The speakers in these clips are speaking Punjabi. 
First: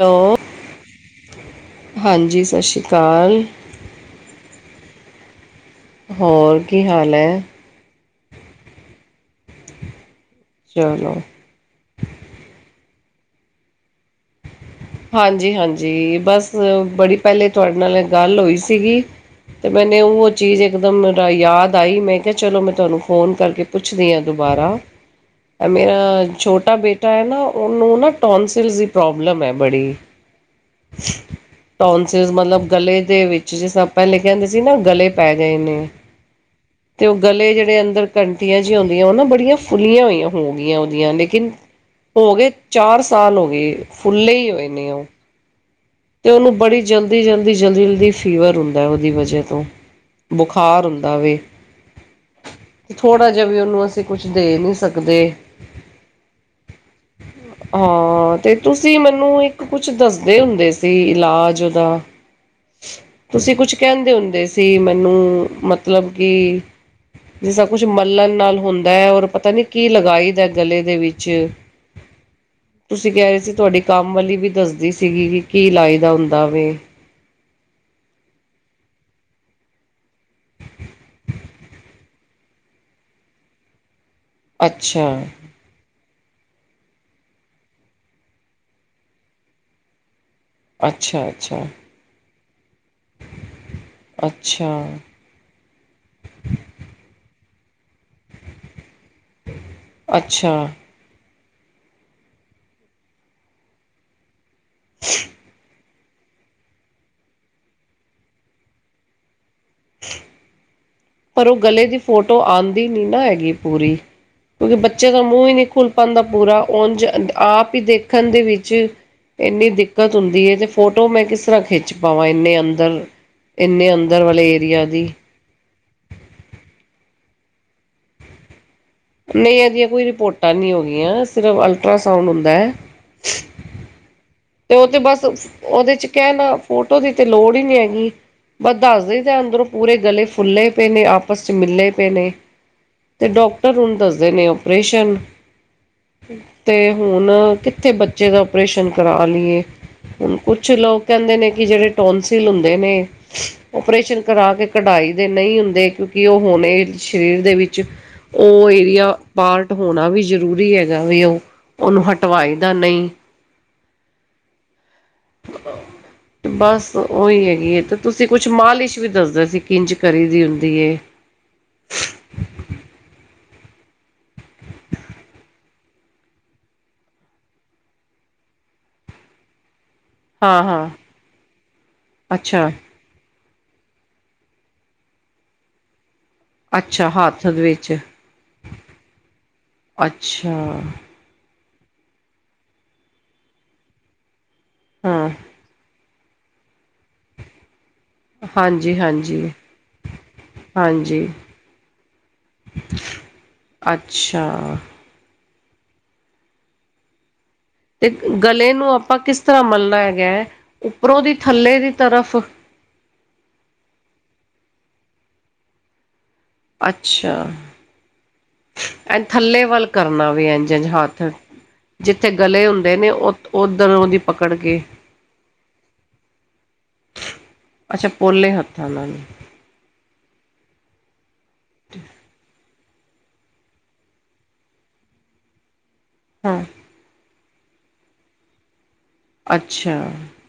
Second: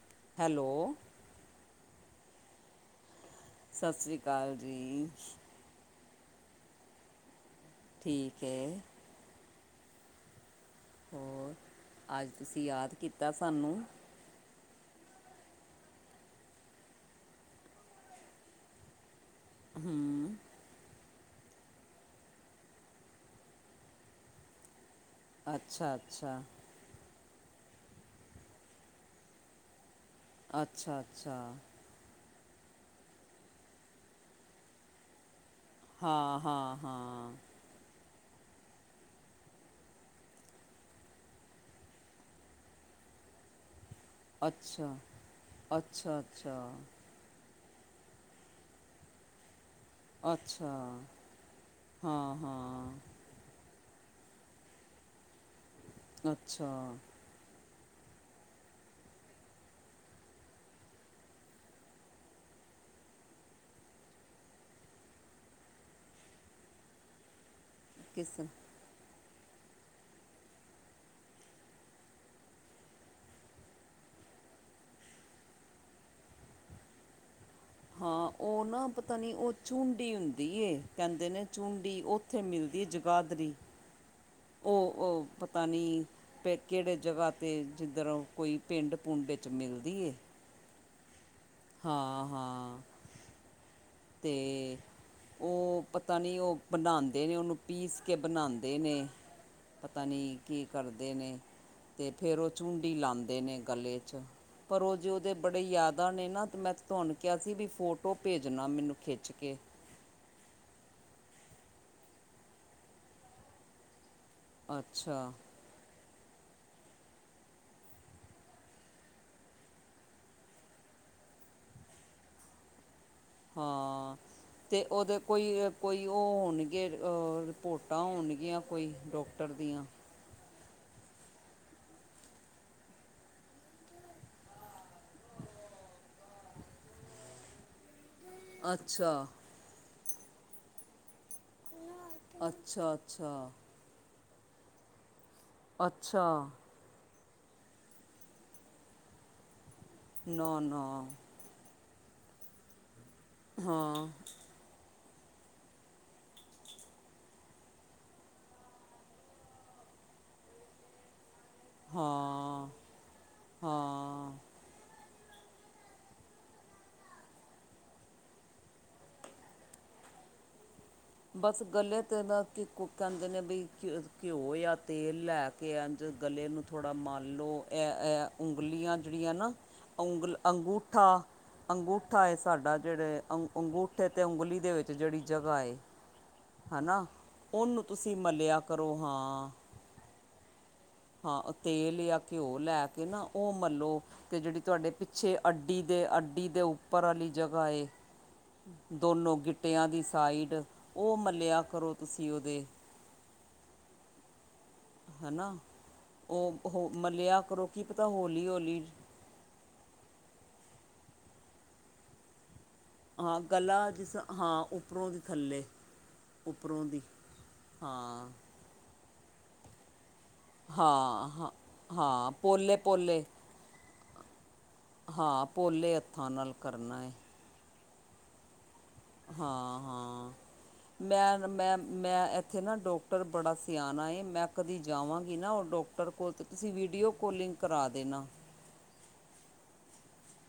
ਹੈਲੋ ਹਾਂਜੀ ਸਾਸਰੀਕਾਲ। ਸਾਸਰੀਕਾਲ ਜੀ। ਹੋਰ ਕੀ ਹਾਲ ਹੈ। ਠੀਕ ਹੈ। ਚੱਲੋ। ਹੋਰ ਅੱਜ ਤੁਸੀਂ ਯਾਦ ਕੀਤਾ ਸਾਨੂੰ ਹਾਂਜੀ- ਹਾਂਜੀ ਬਸ ਬੜੀ ਪਹਿਲੇ ਤੁਹਾਡੇ ਨਾਲ ਇਹ ਗੱਲ ਹੋਈ ਸੀਗੀ। ਤੇ ਮੈਨੇ ਉਹ ਹੂੰ ਚੀਜ਼ ਇਕ ਦਮ ਯਾਦ ਆਈ ਮੈਂ ਕਿਹਾ ਚਲੋ ਮੈਂ ਤੁਹਾਨੂੰ ਫੋਨ ਕਰਕੇ ਪੁੱਛਦੀ ਹਾਂ ਦੁਬਾਰਾ ਅੱਛਾ ਮੇਰਾ ਅੱਛਾ ਛੋਟਾ ਬੇਟ ਟਾ ਹੈਨਾ ਉਹਨੂੰ ਨਾ ਟੋਨਸਿਲ ਦੀ ਪ੍ਰੋਬਲਮ ਹੈ ਬੜੀ ਅੱਛਾ- ਅੱਛਾ ਟੋਨਸਿਲ ਮਤਲਬ ਗਲੇ ਦੇ ਵਿੱਚ ਜਿਸ ਪਹਿਲੇ ਕਹਿੰਦੇ ਸੀ ਨਾ ਗਲੇ ਪੈ ਗਏ ਨੇ। ਹਾਂ ਹਾਂ ਤੇ ਉਹ ਹਾਂ ਗਲੇ ਜਿਹੜੇ ਅੰਦਰ ਘੰਟੀਆਂ ਜਿਹੀ ਹੁੰਦੀਆਂ ਉਹ ਨਾ ਬੜੀਆਂ ਫੁੱਲੀਆਂ ਹੋਈਆਂ ਹੋ ਗਈਆਂ ਉਹਦੀਆਂ ਲੇਕਿਨ ਹੋ ਗਏ ਚਾਰ ਸਾਲ ਹੋ ਗਏ ਫੁੱਲੇ ਕੋਈ ਨੀ ਅੱਛਾ ਔਹ ਅੱਛਾ ਤੇ ਉਹਨੂੰ ਅੱਛਾ ਬੜੀ ਜਲਦੀ ਜਲਦੀ- ਜਲਦੀ- ਜਲਦੀ -ਜਲਦੀ ਫੀਵਰ ਹੁੰਦਾ ਉਹਦੀ ਵਜੇ ਤੋਂ ਅੱਛਾ ਬੁਖਾਰ ਹੁੰਦਾ ਵੇ ਹਾਂ ਹਾਂ ਤੇ ਥੋੜਾ ਜਿ ਜੇ ਵੀ ਉਹਨੂੰ ਅਸੀਂ ਕੁਛ ਦੇ ਨਹੀਂ ਸਕਦੇ। ਅੱਛਾ ਹਾਂ ਤੇ ਤੁਸੀਂ ਮੈਨੂੰ ਇੱਕ ਇੱਕ ਕੁਛ ਦੱਸਦੇ ਹੁੰਦੇ ਸੀ ਇਲਾਜ ਉਹਦਾ ਤੁਸੀਂ ਕੁਛ ਕਹਿੰਦੇ ਹੁੰਦੇ ਸੀ ਮੈਨੂੰ ਮਤਲਬ ਕਿ ਜਿਸ ਸਭ ਕੁਝ ਮਲਣ ਕਿਸ ਨਾਲ ਹੁੰਦ ਇਹ ਔਰ ਪਤਾ ਨੀ ਕੀ ਲਗਾਈ ਦਾ ਗਲੇ ਦੇ ਵਿੱਚ ਤੁਸੀਂ ਕਹਿ ਰਹੇ ਸੀ ਤੁਹਾਡੀ ਕੰਮ ਵਾਲੀ ਵੀ ਦੱਸਦੀ ਸੀਗੀ ਕਿ ਕੀ ਲਾਈਦਾ ਹੁੰਦਾ ਵੇ। ਹਾਂ ਉਹ ਨਾ ਪਤਾ ਨੀ ਉਹ ਚੂੰਡੀ ਹੁੰਦੀ ਏ ਕਹਿੰਦੇ ਨੇ ਚੂੰਡੀ ਉਹ ਉੱਥੇ ਮਿਲਦੀ ਜਗਾਧਰੀ [inaudible] ਉਹ ਉਹ ਪ ਪਤਾ ਨਹੀਂ ਪ ਕਿਹੜੇ ਜਗ੍ਹਾ 'ਤੇ ਜਿੱਧਰੋਂ ਕੋਈ ਪਿੰਡ ਪੁੰਡ 'ਚ ਮਿਲਦੀ ਏ। ਅੱਛਾ- ਅੱਛਾ। ਹਾਂ- ਹਾਂ। ਤੇ ਅੱਛਾ, ਉਹ ਪਤਾ ਨੀ ਉਹ ਬਣਾਦੇ ਨੇ ਉਹਨੂੰ ਪੀਸ ਕੇ ਬਣਾਂਦੇ ਨੇ। ਪਤਾ ਨਹੀਂ ਕੀ ਅੱਛਾ। ਕਰਦੇ ਨੇ ਤੇ ਫੇਰ ਉਹ ਚੁੰਡੀ ਲਾਂਦੇ ਨੇ ਗਲੇ 'ਚ ਪਰ ਉਹ ਜੇ ਉਹਦੇ ਬੜੇ ਯਾਦਾ ਨੇ ਨਾ ਮੈਂ ਤੁਹਾਨੂੰ ਕਿਹਾ ਸੀ ਵੀ ਫੋਟੋ ਭੇਜ ਨਾ ਮੈਨੂੰ ਖਿੱਚ ਕੇ [inaudible] ਪਰ ਉਹ ਗਲੇ ਦੀ ਫੋਟੋ ਆਂਦੀ ਨੀ ਨਾ ਹੈਗੀ ਪੂਰੀ ਕਿਉਂਕਿ ਬੱਚੇ ਦਾ ਅੱਛਾ ਮੂੰਹ ਹੀ ਨਹੀਂ ਖੁੱਲ ਆਪਾਂ ਦਾ ਪੂਰਾ ਉਝ ਆਪ ਹੀ ਦੇਖਣ ਦੇ ਵਿੱਚ ਇੰਨੀ ਦਿੱਕਤ ਹੁੰਦੀ ਏ ਤੇ ਫੋਟੋ ਮੈਂ ਕਿਸ ਤਰਾ ਖਿੱਚ ਪਾਵਾਂ ਇੰਨੇ ਅੰਦਰ ਨੂੰ। ਇੰਨੇ ਹਾਂ ਅੰਦਰ ਵਾਲੇ ਤੇ ਏਰੀਆ ਦੀ ਉਹਦੇ ਕੋਈ- ਕੋਈ ਉਹ ਹੋਣਗੇ ਰਿਪੋਰਟਾਂ ਹੋਣਗੀਆਂ ਕੋਈ ਡਾਕਟਰ ਨਹੀਂ ਦੀਆਂ ਇਹਦੀਆਂ ਕੋਈ ਰਿਪੋਰਟਾਂ ਨਹੀਂ ਹੋਇਆ ਸਿਰਫ ਅਲਟਰਾਸਾਊਂਡ ਹੁੰਦਾ। ਤੇ ਉਹ ਤੇ ਬਸ ਉਹਦੇ 'ਚ ਕਹਿਣਾ ਫੋਟੋ ਦੀ ਤੇ ਲੋੜ ਹੀ ਨਹੀਂ ਹੈਗੀ। ਬਸ ਅੱਛਾ ਦੱਸਦੀਦਾ ਅੰਦਰੋਂ ਪੂਰੇ ਗਲੇ ਫੁੱਲੇ ਪਏ ਨੇ ਆ ਆਪਸ 'ਚ ਮਿੱਲੇ ਪਏ ਨੇ ਅੱਛਾ ਤੇ ਅੱਛਾ ਡਾਕਟਰ ਹੁਣ ਦੱਸਦੇ ਨੇ ਓਪਰੇਸ਼ਨ ਅੱਛਾ। ਤੇ ਹੁਣ ਕਿੱਥੇ ਬੱਚੇ ਦਾ ਓਪਰੇਸ਼ਨ ਕਰਾ ਲਈਏ। [inaudible] ਨਾ ਨਾ ਹਾਂ ਕਰਾ ਕੇ ਕਢਾਈ ਦੇ ਨਹੀਂ ਹੁੰਦੇ। ਕਿਉਂਕਿ ਉਹ ਹਣੇ ਸਰੀਰ ਦੇ ਵਿੱਚ ਉਹ ਏਰੀਆ, ਪਾਰਟ ਹੋਣਾ ਵੀ ਜ਼ਰੂਰੀ ਹੈਗਾ ਵੈ ਉਹ। ਉਹਨੂੰ ਹਟਵਾਈ ਹਾਂ- ਦਾ ਨਹੀਂ ਹਾਂ। [inaudible] ਬਸ ਉਹੀ ਹੈਗੀ ਏ ਅਤੇ ਤੁਸੀ ਕੁਛ ਮਾਲਿਸ਼ ਵੀ ਦੱਸਦੇ ਸੀ ਕਿੰਝ ਕਰੀ ਦੀ ਹੁੰਦੀ ਏ। ਬਸ ਗੱਲ ਤੇ ਨਾ ਕਿ ਉਹ ਕਹਿੰਦੇ ਨੇ ਬਈ ਘਿਓ ਯਾਂ ਤੇਲ ਲੈ ਕਿ ਅੰਜ ਗਲੇ ਨੂੰ ਥੋੜ੍ਹਾ ਮਲ ਲਓ ਇਹ ਇਹ ਉਂਗਲੀਆਂ ਜਿੜੀਆਂ ਨਾ ਉਂਗਲ ਹਾਂ ਹਾਂ ਅੰਗੂਠਾ, ਅੰਗੂਠਾ ਹੈ ਅੱਛਾ ਸਾਡਾ ਜਿਹੜੇ ਅੰ ਅੰਗੂਠੇ ਤੇ ਉਂਗਲੀ ਦੇ ਵਿੱਚ ਜਿਹੜੀ ਜਗ੍ਹਾ ਏ ਹਨਾ ਅੱਛਾ ਹੱਥ ਦੇ ਉਹਨੂੰ ਵਿੱਚ ਤੁਸੀ ਮਲਿਆ ਕਰੋ ਹਾਂ। ਅੱਛਾ। ਹਾਂ ਤੇਲ ਯਾਂ ਘਿਓ ਲੈ ਕੇ ਨਾ ਉਹ ਮੰਲੋ। ਤੇ ਜਿਹੜੀ ਤੁਹਾਡੇ ਹਾਂ ਪਿੱਛੇ ਅੱਡੀ ਦੇ- ਅੱਡੀ ਦੇ ਉੱਪਰ ਵਾਲੀ ਜਗ੍ਹਾ ਏ ਹਾਂਜੀ ਦੋਨੋ ਹਾਂਜੀ ਗਿਟਆਂ ਦੀ ਸਾਈਡ ਉਹ ਹਾਂਜੀ ਮੱਲਿਆ ਕਰੋ ਤੁਸੀਂ ਉਹਦੇ। ਅੱਛਾ। ਹੈਨਾ, ਉਹ ਹੋ ਮਲਿਆ ਕਰੋ ਕੀ ਪਤਾ ਤੇ ਹੋਲੀ- ਗਲੇ ਹੋੌਲੀ ਨੂੰ ਆਪਾਂ ਕਿਸ ਤਰ੍ਹਾਂ ਮਲਣਾ ਹੈਗਾ ਉੱਪਰੋਂ ਦੀ ਥੱਲੇ ਦੀ ਤਰਫ? ਹਾਂ ਗਲਾ ਜਿਸ ਰਾ ਉੱਪਰੋਂ ਦੀ ਥੱਲੇ ਉੱਪਰੋਂ ਦੀ ਅੱਛਾ। ਹਾਂ ਐ ਥੱਲੇ ਵੱਲ ਕਰਨਾ ਵੀ ਇੰਝ- ਇੰਝ ਹੱਥ ਹਾਂ ਹਾਂ ਜਿੱਥੇ ਹਾਂ ਗਲੇ ਪੋਲੇ ਹੁੰਦੇ ਨੇ ਪੋਲੇ ਉਥ ਓਧਰੋਂ ਦੀ ਪਕੜ ਕੇ ਹਾਂ, ਪੋਲੇ ਹੱਥਾਂ ਨਾਲ ਕਰਨਾ ਏ। ਅੱਛਾ, ਪੋਲੇ ਹੱਥਾਂ ਨਾਲ। ਹਾਂ- ਹਾਂ, ਮੈਂ- ਮੈਂ- ਮੈਂ ਉੱਥੇ ਨਾ ਡਾਕਟਰ ਬੜਾ ਸਿਆਣਾ ਏ ਮੈਂ ਕਦੀ ਜਾਵਾਂਗੀ ਨਾ ਓਦੋਂ ਟਰ ਕੋਲ ਤਾਂ ਹਾਂ ਤੁਸੀਂ ਵੀਡੀਓ ਕੋਲਿੰਗ ਕਰਾ ਦੇਣਾ। ਅੱਛਾ।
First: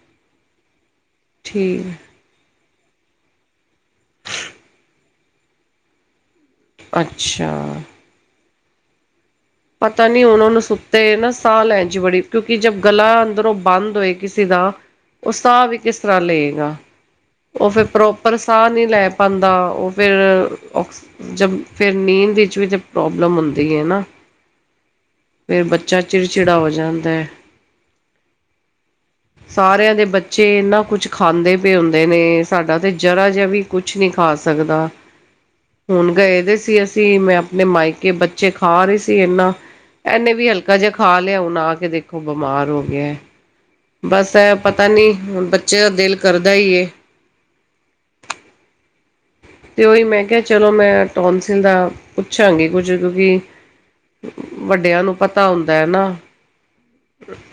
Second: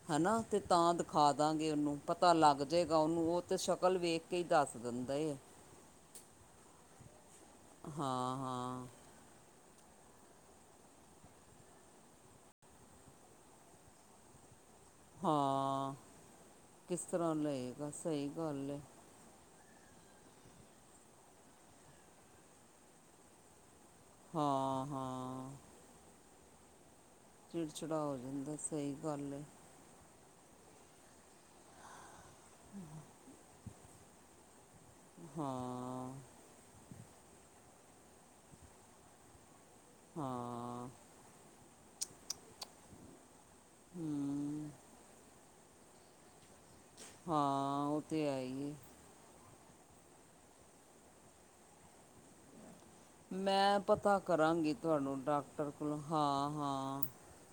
ਹੈਨਾ ਤੇ ਤਾਂ ਦਖਾ ਦਾਂਗੇ ਠੀਕ ਉਹਨੂੰ ਪਤਾ ਪਤਾ ਲੱਗ ਜੇਗਾ ਉਨੂੰ। ਉਹ ਤੇ ਸ਼ਕਲ ਵੇਖ ਕੇ ਹੀ ਦੱਸ ਦਿੰਦਾ ਏ। ਅੱਛਾ। ਹਾਂ ਹਾਂ ਪਤਾ ਨੀ ਉਹ ਉਹਨ ਨੂੰ ਸੁੱਤੇ ਨਾ ਸਾਹ ਲੈਣ ਜ ਬੜੀ ਕਿਉਂਕਿ ਜਦ ਗਲਾ ਅੰਦਰੋਂ ਬੰਦ ਹੋਏ ਕਿਸੇ ਦਾ ਤਾਂ ਬੋਲਣ ਚ ਦਿੱਕਤ ਹੁੰਦੀ ਆ। ਉਹ ਸਾਹ ਵੀ ਹਾਂ ਕਿਸ ਤਰ੍ਹਾਂ ਲਏਗਾ ਕਿਸ ਤਰ੍ਹਾਂ ਉਹ ਫਿਰ ਲਏਗਾ ਸਹੀ ਪ੍ਰੋਪਰ ਸਾਹ ਗੱਲ ਏ ਨਹੀਂ ਲੈ ਪੈਂਦਾ। ਪਾਉਂਦਾ ਉਹ ਫਿਰ ਔਕਸ ਜ ਫਿਰ ਨੀਂਦ ਵਿੱਚ ਵੀ ਤਾਂ ਪ੍ਰੋਬਲਮ ਹੁੰਦੀ ਹੈ ਨਾ ਹਾਂ ਹਾਂ ਆ। ਫਿਰ ਬੱਚਾ ਚਿੜਚਿੜਾ ਹੋ ਜਾਂਦਾ ਹੈ। ਹਾਂਜੀ। ਚਿੜਚਿੜਾ ਹੋ ਜਾਂਦਾ ਸਹੀ ਗੱਲ। ਹਾਂਜੀ। ਸਾਰਿਆਂ ਦੇ ਬੱਚੇ ਚੇ ਇਨਾਂ ਕੁਛ ਖਾਂਦੇ ਪੇ ਹੁੰਦੇ ਨੇ ਸਾਡਾ ਤੇ ਜਰਾ ਜਿਹਾ ਵੀ ਕੁਛ ਨੀ ਖਾ ਸਕਦਾ। ਹਾਂਜੀ। ਹਾਂ। ਹੁਣ ਗਏ ਦੇ ਸੀ ਅਸੀਂ, ਮੈਂ ਆਪਣੇ ਮਾਇਕੇ ਬੱਚੇ ਖਾ ਰਹੀ ਸੀ ਇਹਨਾਂ ਇਹਨੇ ਵੀ ਹਲਕਾ ਹਾਂ ਜਿਹਾ ਖਾ ਲਿਆ। ਹੁਣ ਆ ਕੇ ਦੇਖੋ ਬਿਮਾਰ ਹੋ ਗਿਆ ਏ। ਬਸ ਏ ਹੂੰ ਪਤਾ ਨੀ ਹੁਣ ਬੱਚੇ ਦਾ ਦਿਲ ਕਰਦਾ ਇ ਏ ਹਾਂ, ਉਹ ਤੇ ਹੈ ਈ ਏ। ਤੇ ਉਹੀ ਮੈਂ ਕਿਹਾ ਚਲੋ ਮੈਂ ਟੌਨਸਿਲ ਦਾ ਪੁੱਛਾਂਗੇ ਕੁੱਝ ਕਿਉਂਕਿ ਮੈਂ ਪਤਾ ਕਰਾਂਗੀ ਵੱਡਿਆਂ ਨੂੰ ਤੁਹਾਨੂੰ ਪਤਾ ਡਾਕਟਰ ਹੁੰਦਾ ਹੈ ਕੋਲੋਂ ਨਾ ਹਾਂ ਹਾਂ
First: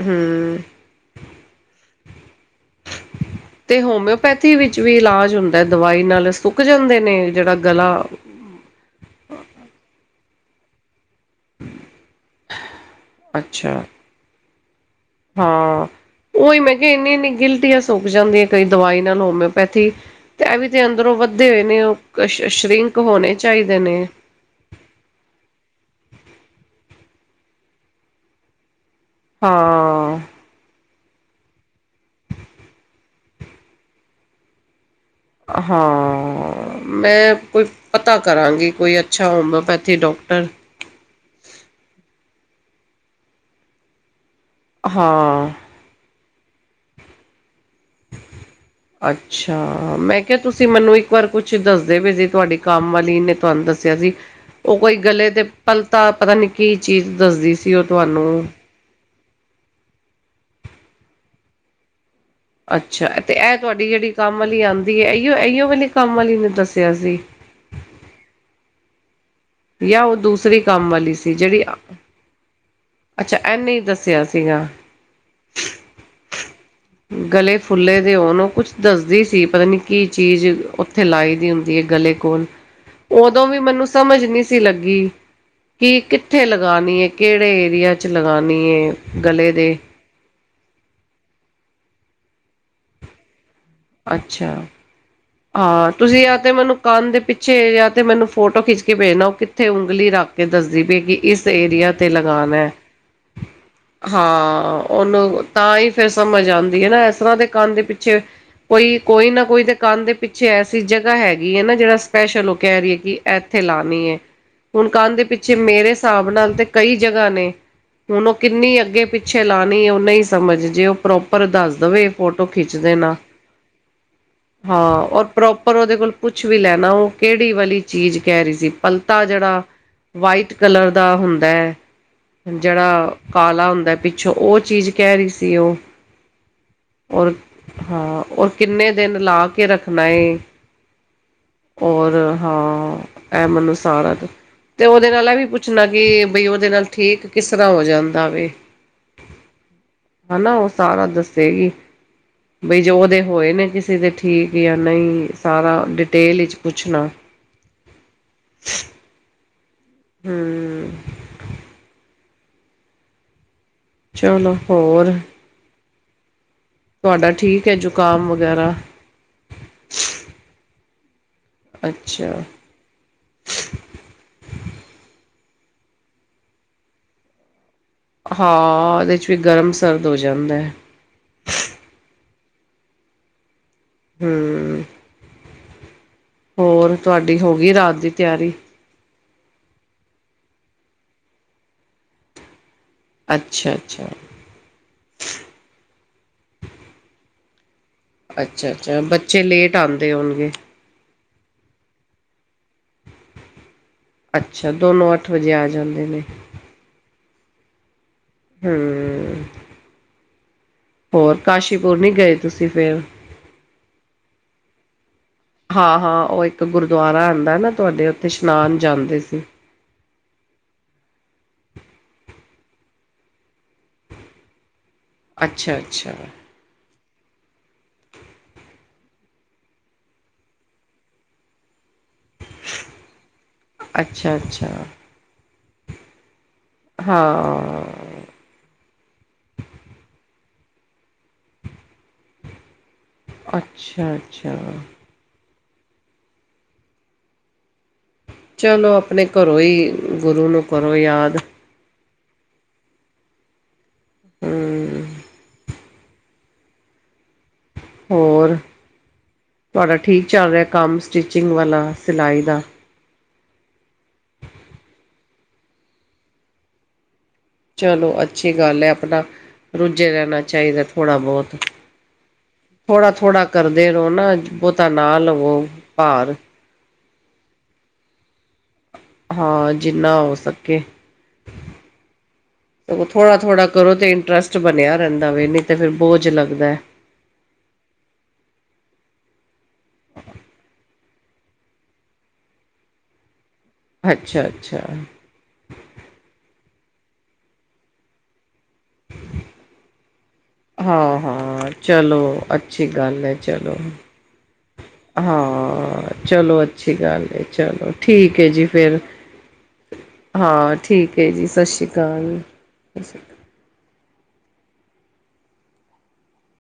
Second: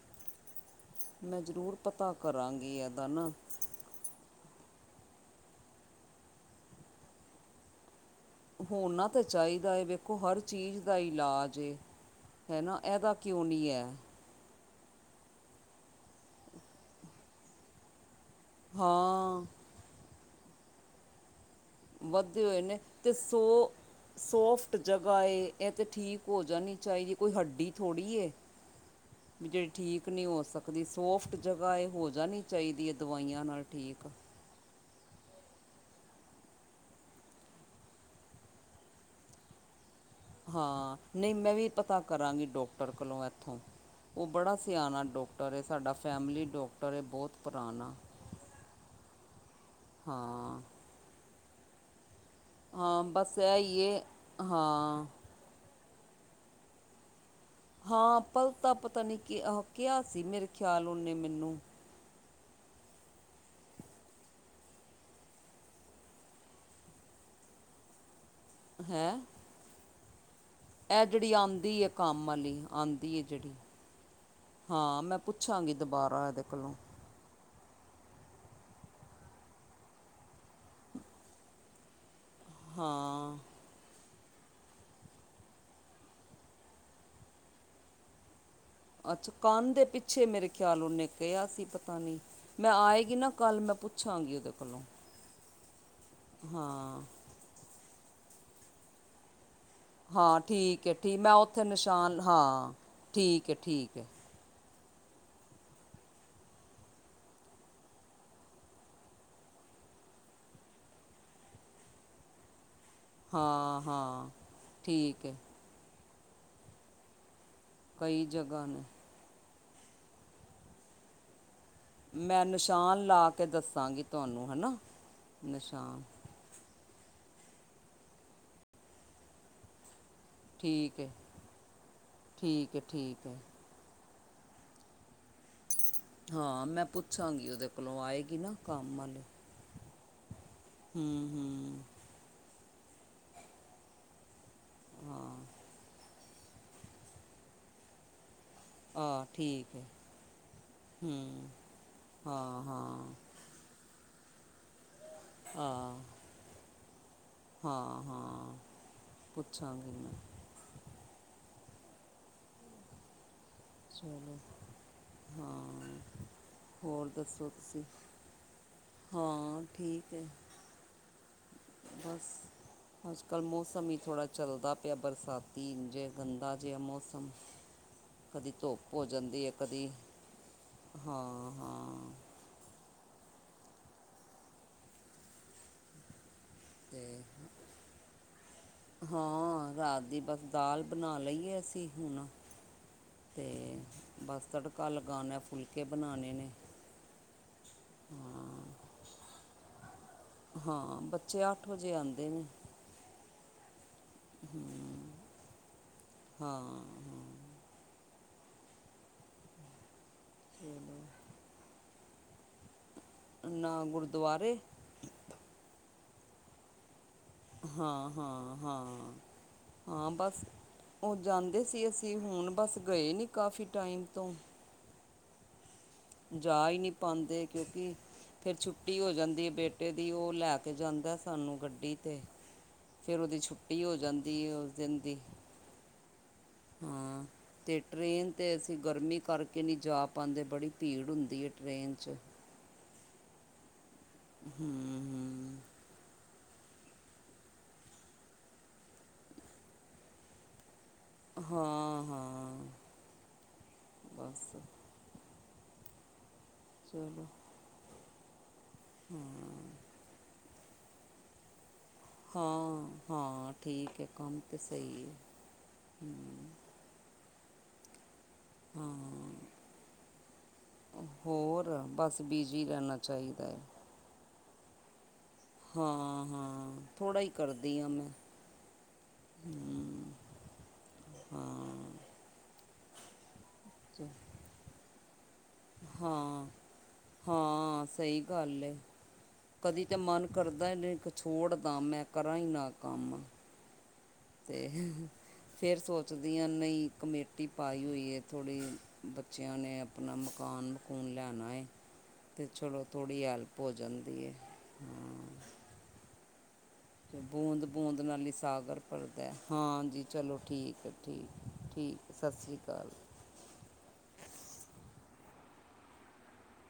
ਹਮ ਮੈਂ ਜ਼ਰੂਰ ਪਤਾ ਕਰਾਂਗੀ ਇਹਦਾ ਨਾ ਤੇ ਹੋਮਿਓਪੈਥੀ ਵਿੱਚ ਵੀ ਇਲਾਜ ਹੁੰਦਾ ਦਵਾਈ ਨਾਲ ਸੁੱਕ ਜਾਂਦੇ ਨੇ ਜਿਹੜਾ ਗਲਾ ਹੋਣਾ ਤੇ ਚਾਹੀਦਾ ਐ, ਵੇਖੋ ਹਰ ਚੀਜ਼ ਦਾ ਇਲਾਜ ਜੀ, ਹੈ ਨਾ ਇਹਦਾ ਕਿਉਂ ਨਹੀ ਅੱਛਾ ਐ। ਹਾਂ, ਉਹੀ ਮੈਂ ਕਿਹਾ ਇੰਨੀ -ਇੰਨੀ ਗਿਲਟੀਆ ਸੁੱਕ ਜਾਂਦੀਆਂ। ਕਈ ਦਵਾਈ ਨਾਲ ਹਾਂ ਹੋਮਿਓਪੈਥੀ, ਤੇ ਇਹ ਵੀ ਤੇ ਅੰਦਰੋਂ ਬ ਦੇ ਹੋਏ ਨੇ ਉਹ ਵਧੇ ਹੋਏ ਨੇ ਸ਼੍ਰਿੰਕ ਤੇ ਹੋਣੇ ਸੋ ਚਾਹੀਦੇ ਨੇ। ਸੋਫਟ ਜਗ੍ਹਾ ਏ ਇਹ ਤਾਂ ਠੀਕ ਹੋ ਜਾਣੀ ਚਾਹੀਦੀ, ਕੋਈ ਹੱਡੀ ਥੋੜ੍ਹੀ ਏ। ਵੀ ਜਿਹੜੀ ਠੀਕ ਹਾਂ ਨਹੀਂ ਹੋ ਸਕ ਉਹਦੀ ਸੋਫਟ ਜਗ੍ਹਾ ਏ, ਇਹ ਹੋ ਜਾਣੀ ਚਾਹੀਦੀ ਏ ਦਵਾਈਆਂ ਨਾਲ ਠੀਕ। ਹਾਂ ਮੈਂ ਕੋਈ ਪਤਾ ਕਰਾਂਗੀ, ਕੋਈ ਅੱਛਾ ਹੋਮਿਓਪੈਥੀ ਡਾਕਟਰ। ਹਾਂ ਨਹੀਂ ਮੈਂ ਵੀ ਪਤਾ ਕਰਾਂਗੀ ਡੋਕਟਰ ਕੋਲੋਂ ਇੱਥੋਂ, ਉਹ ਬੜਾ ਸਿਆਣਾ ਹਾਂ ਡੋਕਟਰ ਏ, ਸਾਡਾ ਫੈਮਿਲੀ ਡੋਕਟਰ ਏ, ਬਹੁਤ ਪੁਰਾਣਾ। ਅੱਛਾ, ਮੈਂ ਕਿਹਾ ਹਾਂ ਤੁਸੀਂ ਮੈਨੂੰ ਇੱਕ ਵਾਰ ਕੁਛ ਦੱਸਦੇ ਵੀ ਜੇ ਤੁਹਾਡੀ ਕੰਮ ਹਾਂ ਵਾਲੀ ਨੇ ਬਸ ਇਹ ਤੁਹਾਨੂੰ ਹੀ ਦੱਸਿਆ ਹੈ ਸੀ, ਉਹ ਕੋਈ ਹਾਂ ਗਲੇ ਤੇ ਪਲ ਤਾਂ ਪਤਾ ਨੀ ਕੀ ਚੀਜ਼ ਦੱਸਦੀ ਸੀ। ਉਹ ਹਾਂ ਤੁਹਾਨੂੰ ਪਲ ਤਾਂ ਪਤਾ ਨਹੀਂ ਕਿਹਾ ਸੀ, ਮੇਰੇ ਖਿਆਲ ਉਹਨੇ ਮੈਨੂੰ ਅੱਛਾ ਤੇ ਇਹ ਤੁਹਾਡੀ ਜਿਹੜੀ ਕੰਮ ਵਾਲੀ ਆਂਦੀ ਐ, ਇਹੀਓ- ਇਹੀਓ ਵਾਲੀ ਕੰਮ ਵਾਲੀ ਨੇ ਦੱਸਿਆ ਸੀ। ਹੈਂ। ਜਾਂ ਉਹ ਦੂਸਰੀ ਕੰਮ ਇਹ ਵਾਲੀ ਜਿਹੜੀ ਸੀ ਆਂਦੀ ਐ, ਕੰਮ ਵਾਲੀ ਆਂਦੀ ਐ, ਅੱਛਾ ਜਿਹੜੀ ਇਹਨੇ ਹੀ ਦੱਸਿਆ ਸੀਗਾ ਹਾਂ ਮੈਂ ਪੁੱਛਾਂਗੀ ਦੁਬਾਰਾ ਇਹਦੇ ਕੋਲੋਂ। ਗਲੇ ਫੁੱਲੇ ਦੇ ਉਹਨੂੰ ਉਹ ਕੁਛ ਦੱਸਦੀ ਸੀ, ਪਤਾ ਨੀ ਕੀ ਚੀਜ਼ ਉੱਥੇ ਲਾਈ ਦੀ ਹੁੰਦੀ ਏ। ਗਲੇ ਕੋਲ, ਹਾਂ ਉਦੋਂ ਵੀ ਮੈਨੂੰ ਸਮਝ ਨੀ ਸੀ ਲੱਗੀ। ਕਿ ਕਿੱਥੇ ਲਗਾਨੀ ਏ, ਕਿਹੜੇ ਏਰੀਏ ਚ ਲਗਾਨੀ ਏ। ਅੱਛਾ ਕੰਨ ਦੇ ਪਿੱ ਪਿੱਛੇ ਮੇਰੇ ਖਿਆਲ ਉਹਨੇ ਕਿਹਾ ਸੀ ਪਤਾ ਨਹੀਂ, ਮੈਂ ਆਏਗੀ ਨਾ ਕੱਲ੍ਹ ਮੈਂ ਪੁੱਛਾਂਗੀ ਉਹਦੇ ਅੱਛਾ ਕੋਲੋਂ ਹਾਂ ਤੁਸੀਂ ਜਾਂ ਤੇ ਮੈਨੂੰ ਹਾਂ ਕੰਨ ਦੇ ਪਿੱਛੇ ਜਾਂ ਤੇ ਮੈਨੂੰ ਫੋਟੋ ਖਿੱਚ ਕੇ ਭੇਜਣਾ, ਉਹ ਉੱਥੇ ਉਂਗਲੀ ਰੱਖ ਹਾਂ ਕੇ ਦੱਸਦੀ ਠੀਕ ਹੈ ਪਈ, ਠੀਕ ਕਿ ਮੈਂ ਇਸ ਉੱਥੇ ਏਰੀਆ ਤੇ ਨਿਸ਼ਾਨ ਲਗਾਨਾ। ਹਾਂ ਠੀਕ ਹੈ ਠੀਕ ਹੈ ਹਾਂ, ਉਹਨੂੰ ਤਾਂ ਹੀ ਫੇਰ ਸਮਝ ਆਂਦੀ ਏ ਨਾ, ਇਸ ਤਰ੍ਹਾਂ ਤੇ ਕੰਨ ਦੇ ਪਿੱਛੇ ਕੋਈ ਕੋਈ ਨਾ ਕੋਈ ਤੇ ਕੰਨ ਦੇ ਪਿੱਛੇ ਐਸੀ ਜਗ੍ਹਾ ਹੈਗੀ ਹੈ ਨਾ, ਜਿਹੜਾ ਸਪੈਸ਼ਲ ਉਹ ਕਹਿ ਰਹੀ ਏ ਕਿ ਇੱਥੇ ਹਾਂ ਲਾਣੀ ਏ, ਹਾਂ ਹੁਣ ਕੰਨ ਦੇ ਠੀਕ ਹੈ ਪਿੱਛੇ ਮੇਰੇ ਸਾਬ ਨਾਲ ਤੇ ਕਈ ਜਗ੍ਹਾ ਨੇ, ਕਈ ਹੁਣ ਉਹ ਜਗ੍ਹਾ ਕਿੰਨੀ ਨੇ ਅੱਗੇ ਪਿੱ ਪਿੱਛੇ ਲਾਣੀ ਉਹ ਨਹੀਂ ਸਮਝ, ਜੇ ਉਹ ਪ੍ਰੋਪਰ ਦੱਸ ਦਵੇ ਮੈਂ ਫੋਟੋ ਖਿੱਚ ਨਿਸ਼ਾਨ ਦੇਣਾ। ਲਾ ਕੇ ਦੱਸਾਂਗੀ। ਤੁਹਾਨੂੰ ਹੈ ਨਾ ਹਾਂ, ਔਰ ਪ੍ਰੋਪਰ ਉਹਦੇ ਨਿਸ਼ਾਨ ਕੋਲ ਪੁੱਛ ਵੀ ਲੈਣਾ ਉਹ ਕਿਹੜੀ ਵਾਲੀ ਚੀਜ਼ ਕਹਿ ਰਹੀ ਸੀ, ਪਲਤਾ ਜਿਹੜਾ ਵਾਈਟ ਕਲਰ ਠੀਕ ਦਾ ਹੈ ਹੁੰਦਾ, ਠੀਕ ਹੈ ਜਿਹੜਾ ਠੀਕ ਹੈ ਕਾਲਾ ਹੁੰਦਾ ਵਿ ਅੱਛਾ, ਉਹ ਚੀਜ਼ ਕਹਿ ਰਹੀ ਸੀ ਉਹ। ਹਾਂ, ਮੈਂ ਔਰ ਪੁੱਛਾਂਗੀ ਉਹਦੇ ਕੋਲੋਂ ਹਾਂ ਆਏਗੀ ਔਰ ਨਾ। ਕਿੰਨੇ ਕੰਮ ਦਿਨ ਵਾਲੇ ਲਾ ਕੇ ਰੱਖਣਾ ਏ, ਹੂੰ ਉਹ। ਹੂੰ ਔਰ ਹਾਂ, ਐ ਮਤਲਬ ਸਾਰਾ ਤੇ ਉਹਦੇ ਨਾਲ ਇਹ ਹਾਂ ਵੀ ਪੁੱਛਣਾ, ਕਿ ਬਈ ਉਹਦੇ ਨਾਲ ਠੀਕ ਕਿਸ ਤਰ੍ਹਾਂ ਹੋ ਜਾਂਦਾ ਵੇ। ਆ ਠੀਕ ਹੈ ਹਨਾ ਉਹ ਸਾਰਾ ਹੂੰ ਦੱਸੇਗੀ, ਹਾਂ ਬਈ ਜੋ ਹਾਂ ਉਹਦੇ ਹੋਏ ਨੇ ਕਿਸੇ ਦੇ ਠੀਕ ਜਾਂ ਨਹੀਂ, ਸਾਰਾ ਆ ਡਿਟੇਲ ਵਿੱਚ ਪੁੱਛਣਾ। ਹਾਂ -ਹਾਂ, ਪੁੱਛਾਂਗੀ ਮੈਂ। ਹੂੰ ਚਲੋ, ਹਾਂ ਹੋਰ ਤੁਹਾਡਾ ਦੱਸੋ ਠੀਕ ਏ ਤੁਸੀਂ ਜ਼ੁਕਾਮ ਵਗੈਰਾ ਹਾਂ। ਠੀਕ ਹੈ। ਬਸ। ਅੱਛਾ ਅੱਜ ਕੱਲ੍ਹ ਮੌਸਮ ਹੀ ਥੋੜ੍ਹਾ ਚੱਲਦਾ ਪਿਆ ਬਰਸਾਤੀ ਇੰਜੇ ਗੰਦਾ ਜਿਹਾ ਮੌਸਮ। ਕਦੀ ਧੁੱਪ ਹਾਂ। ਹੋ ਉਹਦੇ ਚ ਵੀ ਜਾਂਦੀ ਹੈ ਗਰਮ ਕਦੀ -ਸਰਦ ਹੋ ਜਾਂਦਾ ਹੈ। ਹਾਂ- ਹਾਂ। ਹਮ। ਹੋਰ ਤੇ ਤੁਹਾਡੀ ਹੋ ਗਈ ਰਾਤ ਦੀ ਤਿਆਰੀ? ਹਾਂ। ਰਾਤ ਦੀ ਬਸ ਦਾਲ ਬਣਾ ਲਈਏ ਅਸੀਂ ਹੁਣ। ਤੇ ਅੱਛਾ ਅੱਛਾ ਬਸ ਤੜਕਾ ਲਗਾਣਾ, ਫੁਲਕੇ ਬਣਾਣੇ ਨੇ। ਹਾਂ ਅੱਛਾ- ਅੱਛਾ ਬੱਚੇ ਲੇਟ ਆਉਂਦੇ ਹੋਣਗੇ। ਹਾਂ। ਬੱਚੇ ਅੱਠ ਵਜੇ ਆਂਦੇ ਨੇ। ਅੱਛਾ ਦੋਨੋ ਅੱਠ ਵਜੇ ਆ ਜਾਂਦੇ ਨੇ। ਹਾਂ- ਹਾਂ। ਹਮ। ਚਲੋ ਹੋਰ ਕਾਸ਼ੀਪੁਰ ਨੀ ਗਏ ਤੁਸੀਂ ਫੇਰ? ਨਾ ਗੁਰਦੁਆਰੇ ਹਾਂ -ਹਾਂ ਉਹ ਇੱਕ ਗੁਰਦੁਆਰਾ ਆਂਉਦਾ ਨਾ ਤੁਹਾਡੇ ਹਾਂ ਉੱਤੇ ਹਾਂ ਇਸ਼ਨਾਨ ਹਾਂ ਜਾਂਦੇ ਸੀ। ਹਾਂ। ਬਸ ਉਹ ਜਾਂਦੇ ਸੀ ਅਸੀਂ ਹੁਣ ਬਸ ਗਏ ਨਹੀਂ ਕਾਫ਼ੀ ਟਾਈਮ ਤੋਂ ਅੱਛਾ -ਅੱਛਾ। ਜਾ ਈ ਨਹੀਂ ਪਾਂਦੇ ਕਿਉਂਕਿ ਫਿਰ ਛੁੱਟੀ ਹੋ ਜਾਂਦੀ ਏ ਬੇਟੇ ਦੀ ਉਹ ਲੈ ਕੇ ਜਾਂਦਾ ਸਾਨੂੰ ਗੱਡੀ ਤੇ। ਫੇਰ ਉਹਦੀ ਛੁੱਟੀ ਹੋ ਅੱਛਾ ਜਾਂਦੀ ਏ ਅੱਛਾ ਉਸ ਦਿਨ ਦੀ। ਹਾਂ। ਤੇ ਟਰੇੇਨ ਤੇ ਅਸੀਂ ਗਰਮੀ ਕਰਕੇ ਨਹੀਂ ਜਾ ਪਾਨਦੇ ਬੜੀ ਭੀੜ ਹੁੰਦੀ ਏ ਟਰੇਨ 'ਚ। ਅੱਛਾ। ਅੱਛਾ ਹਮਮ ਚਲੋ ਆਪਣੇ ਘਰੋਂ ਈ। ਗੁਰੂ ਨੂੰ ਕਰੋ ਯਾਰ ਹਾਂ- ਹਾਂ। ਬਸ ਚਲੋ, ਹੋਰ ਹਾਂ। ਤੁਹਾਡਾ ਠੀਕ ਚੱਲ ਰਿਹਾ ਕੰਮ ਸਟਿਚਿੰਗ ਵਾਲਾ। ਸਿਲਾਈ ਦਾ ਹਾਂ -ਹਾਂ ਠੀਕ ਹੈ ਕੰਮ ਤਾਂ ਸਹੀ ਹੈ ਹ। ਚਲੋ, ਅੱਛੀ ਗੱਲ ਹੈ। ਆਪਣਾ ਹਾਂ ਰੁੱਝੇ ਰਹਿਣਾ ਚਾਹੀਦਾ ਥੋੜ੍ਹਾ- ਬਹੁਤ ਹੋ, ਬਸ ਬਿਜੀ ਰਹਿਣਾ। ਥੋੜਾ- ਥੋੜਾ ਚਾਹੀਦਾ ਹੈ ਕਰਦੇ ਰੋ ਨਾ ਬਹੁਤਾ ਨਾਲ ਲਵੋ ਹਾਂ ਭਾਰ। ਹਾਂ ਥੋੜ੍ਹਾ ਹੀ ਕਰਦੀ ਹਾਂ। ਮੈ ਹਾਂ। ਜਿੰਨਾ ਹੋ ਸਕੇ। ਹਾਂ ਥੋੜਾ -ਥੋੜ੍ਹਾ ਕਰੋ ਤਾਂ ਚ ਇੰਟਰਸਟ ਬਣਿਆ ਰਹਿੰਦਾ ਵੇ ਨਹੀਂ ਤਾਂ ਫਿਰ ਬੋਝ ਹਾਂ ਲੱਗਦਾ। ਹਾਂ, ਸਹੀ ਗੱਲ ਹੇ। ਕਦੀ ਤੇ ਮਨ ਕਰਦਾ ਏ ਛੋੜਦਾ, ਮੈਂ ਕਰਾਂ ਈ ਨਾ ਕੰਮ। ਅੱਛਾ ਤੇ, ਅੱਛਾ ਫੇਰ ਸੋਚਦੀ ਆ ਨਈ ਕਮੇਟੀ ਪਾਈ ਹੋਈ ਏ ਥੋੜ੍ਹੀ ਬੱਚਿਆਂ ਨੇ ਆਪਣਾ ਮਕਾਨ ਮਕੂਨ ਹਾਂ ਲੈਣਾ ਏ ਹਾਂ ਚਲੋ ਤੇ ਚਲੋ ਅੱਛੀ ਥੋੜ੍ਹੀ ਗੱਲ ਹੈ ਹੈਲਪ ਹੋ ਚਲੋ ਜਣ ਦੇ [unintelligible] ਹਾਂ, ਚਲੋ, ਅੱਛੀ ਤੇ ਗੱਲ ਏ, ਬੂੰਦ ਚਲੋ, ਬੂੰਦ ਨਾਲ ਹੀ ਠੀਕ ਏ ਜੀ। ਸਾਗਰ ਫਿਰ ਭਰਦਾ ਹੈ। ਹਾਂ ਜੀ ਚਲੋ ਹਾਂ। ਹੈ ਠੀਕ ਏ ਜੀ, ਸਤਿ ਸ਼੍ਰੀ ਠੀਕ ਅਕਾਲ। ਸਤਿ ਸ਼੍ਰੀ ਅਕਾਲ